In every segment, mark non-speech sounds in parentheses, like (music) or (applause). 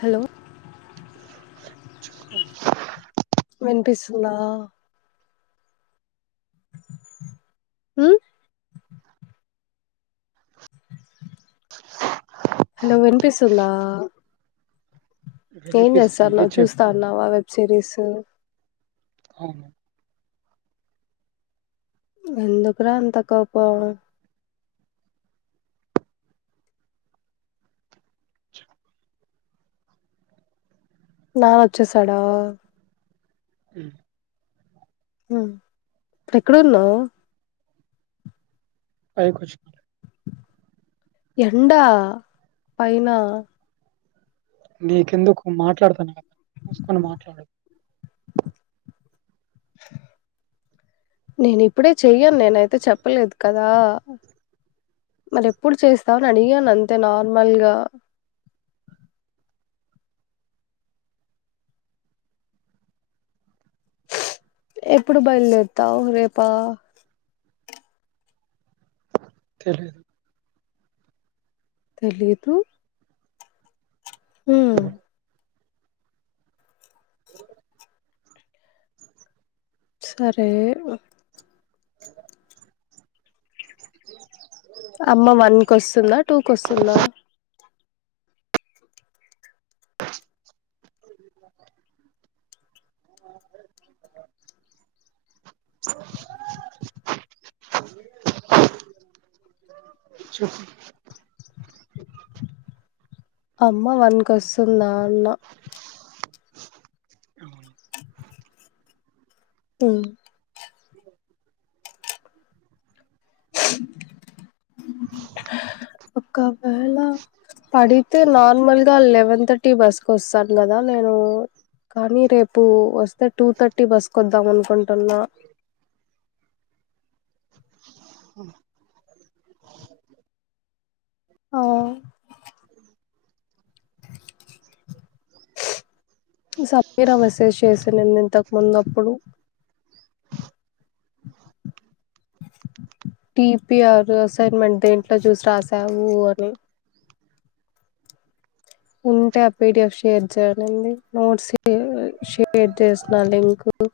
hello వినిపిస్తుందా హూ hello వినిపిస్తుందా ఏం చేస్తారు వినిపిస్తుంది నువ్ చూస్తా చెప్పు ఉన్నావా ఆ వెబ్ సిరీస్ అవును ఎందుకు రా అంత కోపము నాన్న వచ్చేసడా హ్మ్ హ్మ్ ఎక్కడన్నావ్ పైకొచ్చినా ఎండా పైన నీకెందుకు మాట్లాడతాను కదా ముసుకొని మాట్లాడదు నేను ఇప్పుడే చెయ్యను నేనయితే చెప్పలేదు కదా మరి ఎప్పుడు చేస్తావుని అడిగాను అంతే నార్మల్గా ఎప్పుడు బయలుతావ్ రేపా అంతేలే తెలీదు ఉమ్, సరే అమ్మ వన్ కి వస్తుందా టూ కి వస్తుందా చేప్ అమ్మా వన్ కోసందాన్నా అవును హ్మ్ ఒకవేళ పడితే నార్మల్గా లెవెన్త్ టీ బస్కు వస్తాను కదా నేను కానీ రేపు వస్తే టూ థర్టీ బస్ కొద్దాం అనుకుంటున్నా అవు సబీరా మెసేజ్ చేసినంది ఇంతకు ముందు అప్పుడు పిపిఆర్ అసైన్మెంట్ దేంట్లో చూసి రాసావు అని ఉంటే ఆ పీడిఎఫ్ షేర్ చేయడి నోట్స్ షేర్ చేసిన లింక్ ఓ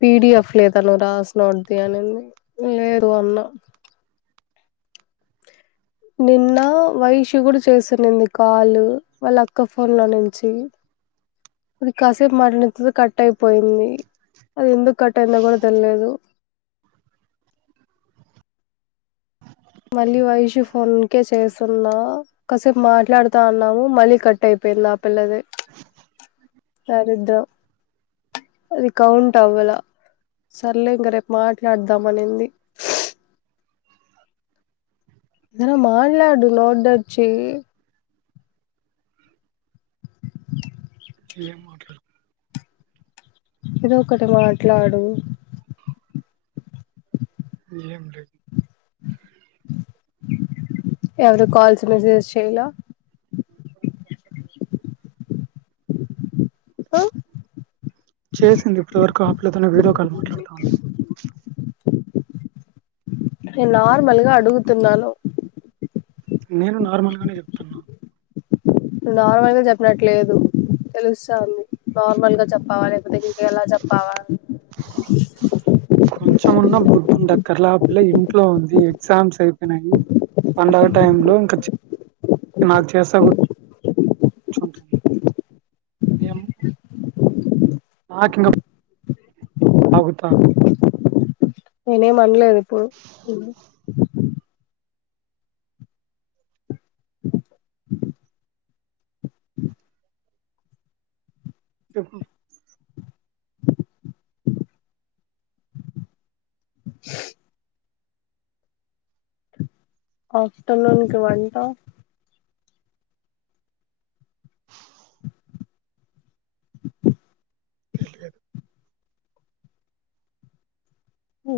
పీడి ఎఫ్ లేదా నువ్వు రాసినోది అనిది లేదు అన్న నిన్న వైషుగుడు చేసునింది కాల్ వాళ్ళ అక్క ఫోన్ లో నుంచి అది కాసేపు మారినతు కట్ అయిపోయింది అది ఎందుకు కట్ అయిందో కూడా తెలియాదు మళ్ళీ వైషు ఫోన్కే చేస్తున్నా కాసేపు మాట్లాడుతా అన్నాము మళ్ళీ కట్ అయిపోంది (unintelligible) అది కౌంట్ అవ్వాల సర్లే ఇంక రేపు మాట్లాడదమనింది ఏనా మాట్లాడు (unintelligible) (inaudible) ఏదో ఒకటి మాట్లడు ఎం లే ఎవరు కల్స్ మెసేజ్ చేయల (unintelligible) చేసింది ఇప్పటి వరకు ఆ పిల్ల తోనే వీడియో కాల్ మాట్లాడుతా ఉన్నా నేను నార్మల్గా అడుగుతున్నాను నేను నార్మల్ గానే చెప్తున్నా నార్మల్గా చెప్పినట్లేదు తెలుస్తా ఉంది నార్మల్ గా చెప్పవా లేకపోతే ఇంక ఎలా చెప్పవా కొంచమన్న బుద్ధు డక్కర్లా పిల్ల ఇంట్లో ఉంది ఎగ్జామ్స్ అయిపోయినాయి పండుగ టైం లో ఇంకా నాకు చేస్ అం (unintelligible) ఆగుత నేను ఎం అనలేదు ఇప్పుడు (inaudible) చెప్పు (inaudible) ఆఫ్టర్నూన్ కి వంటా ంటి ఉ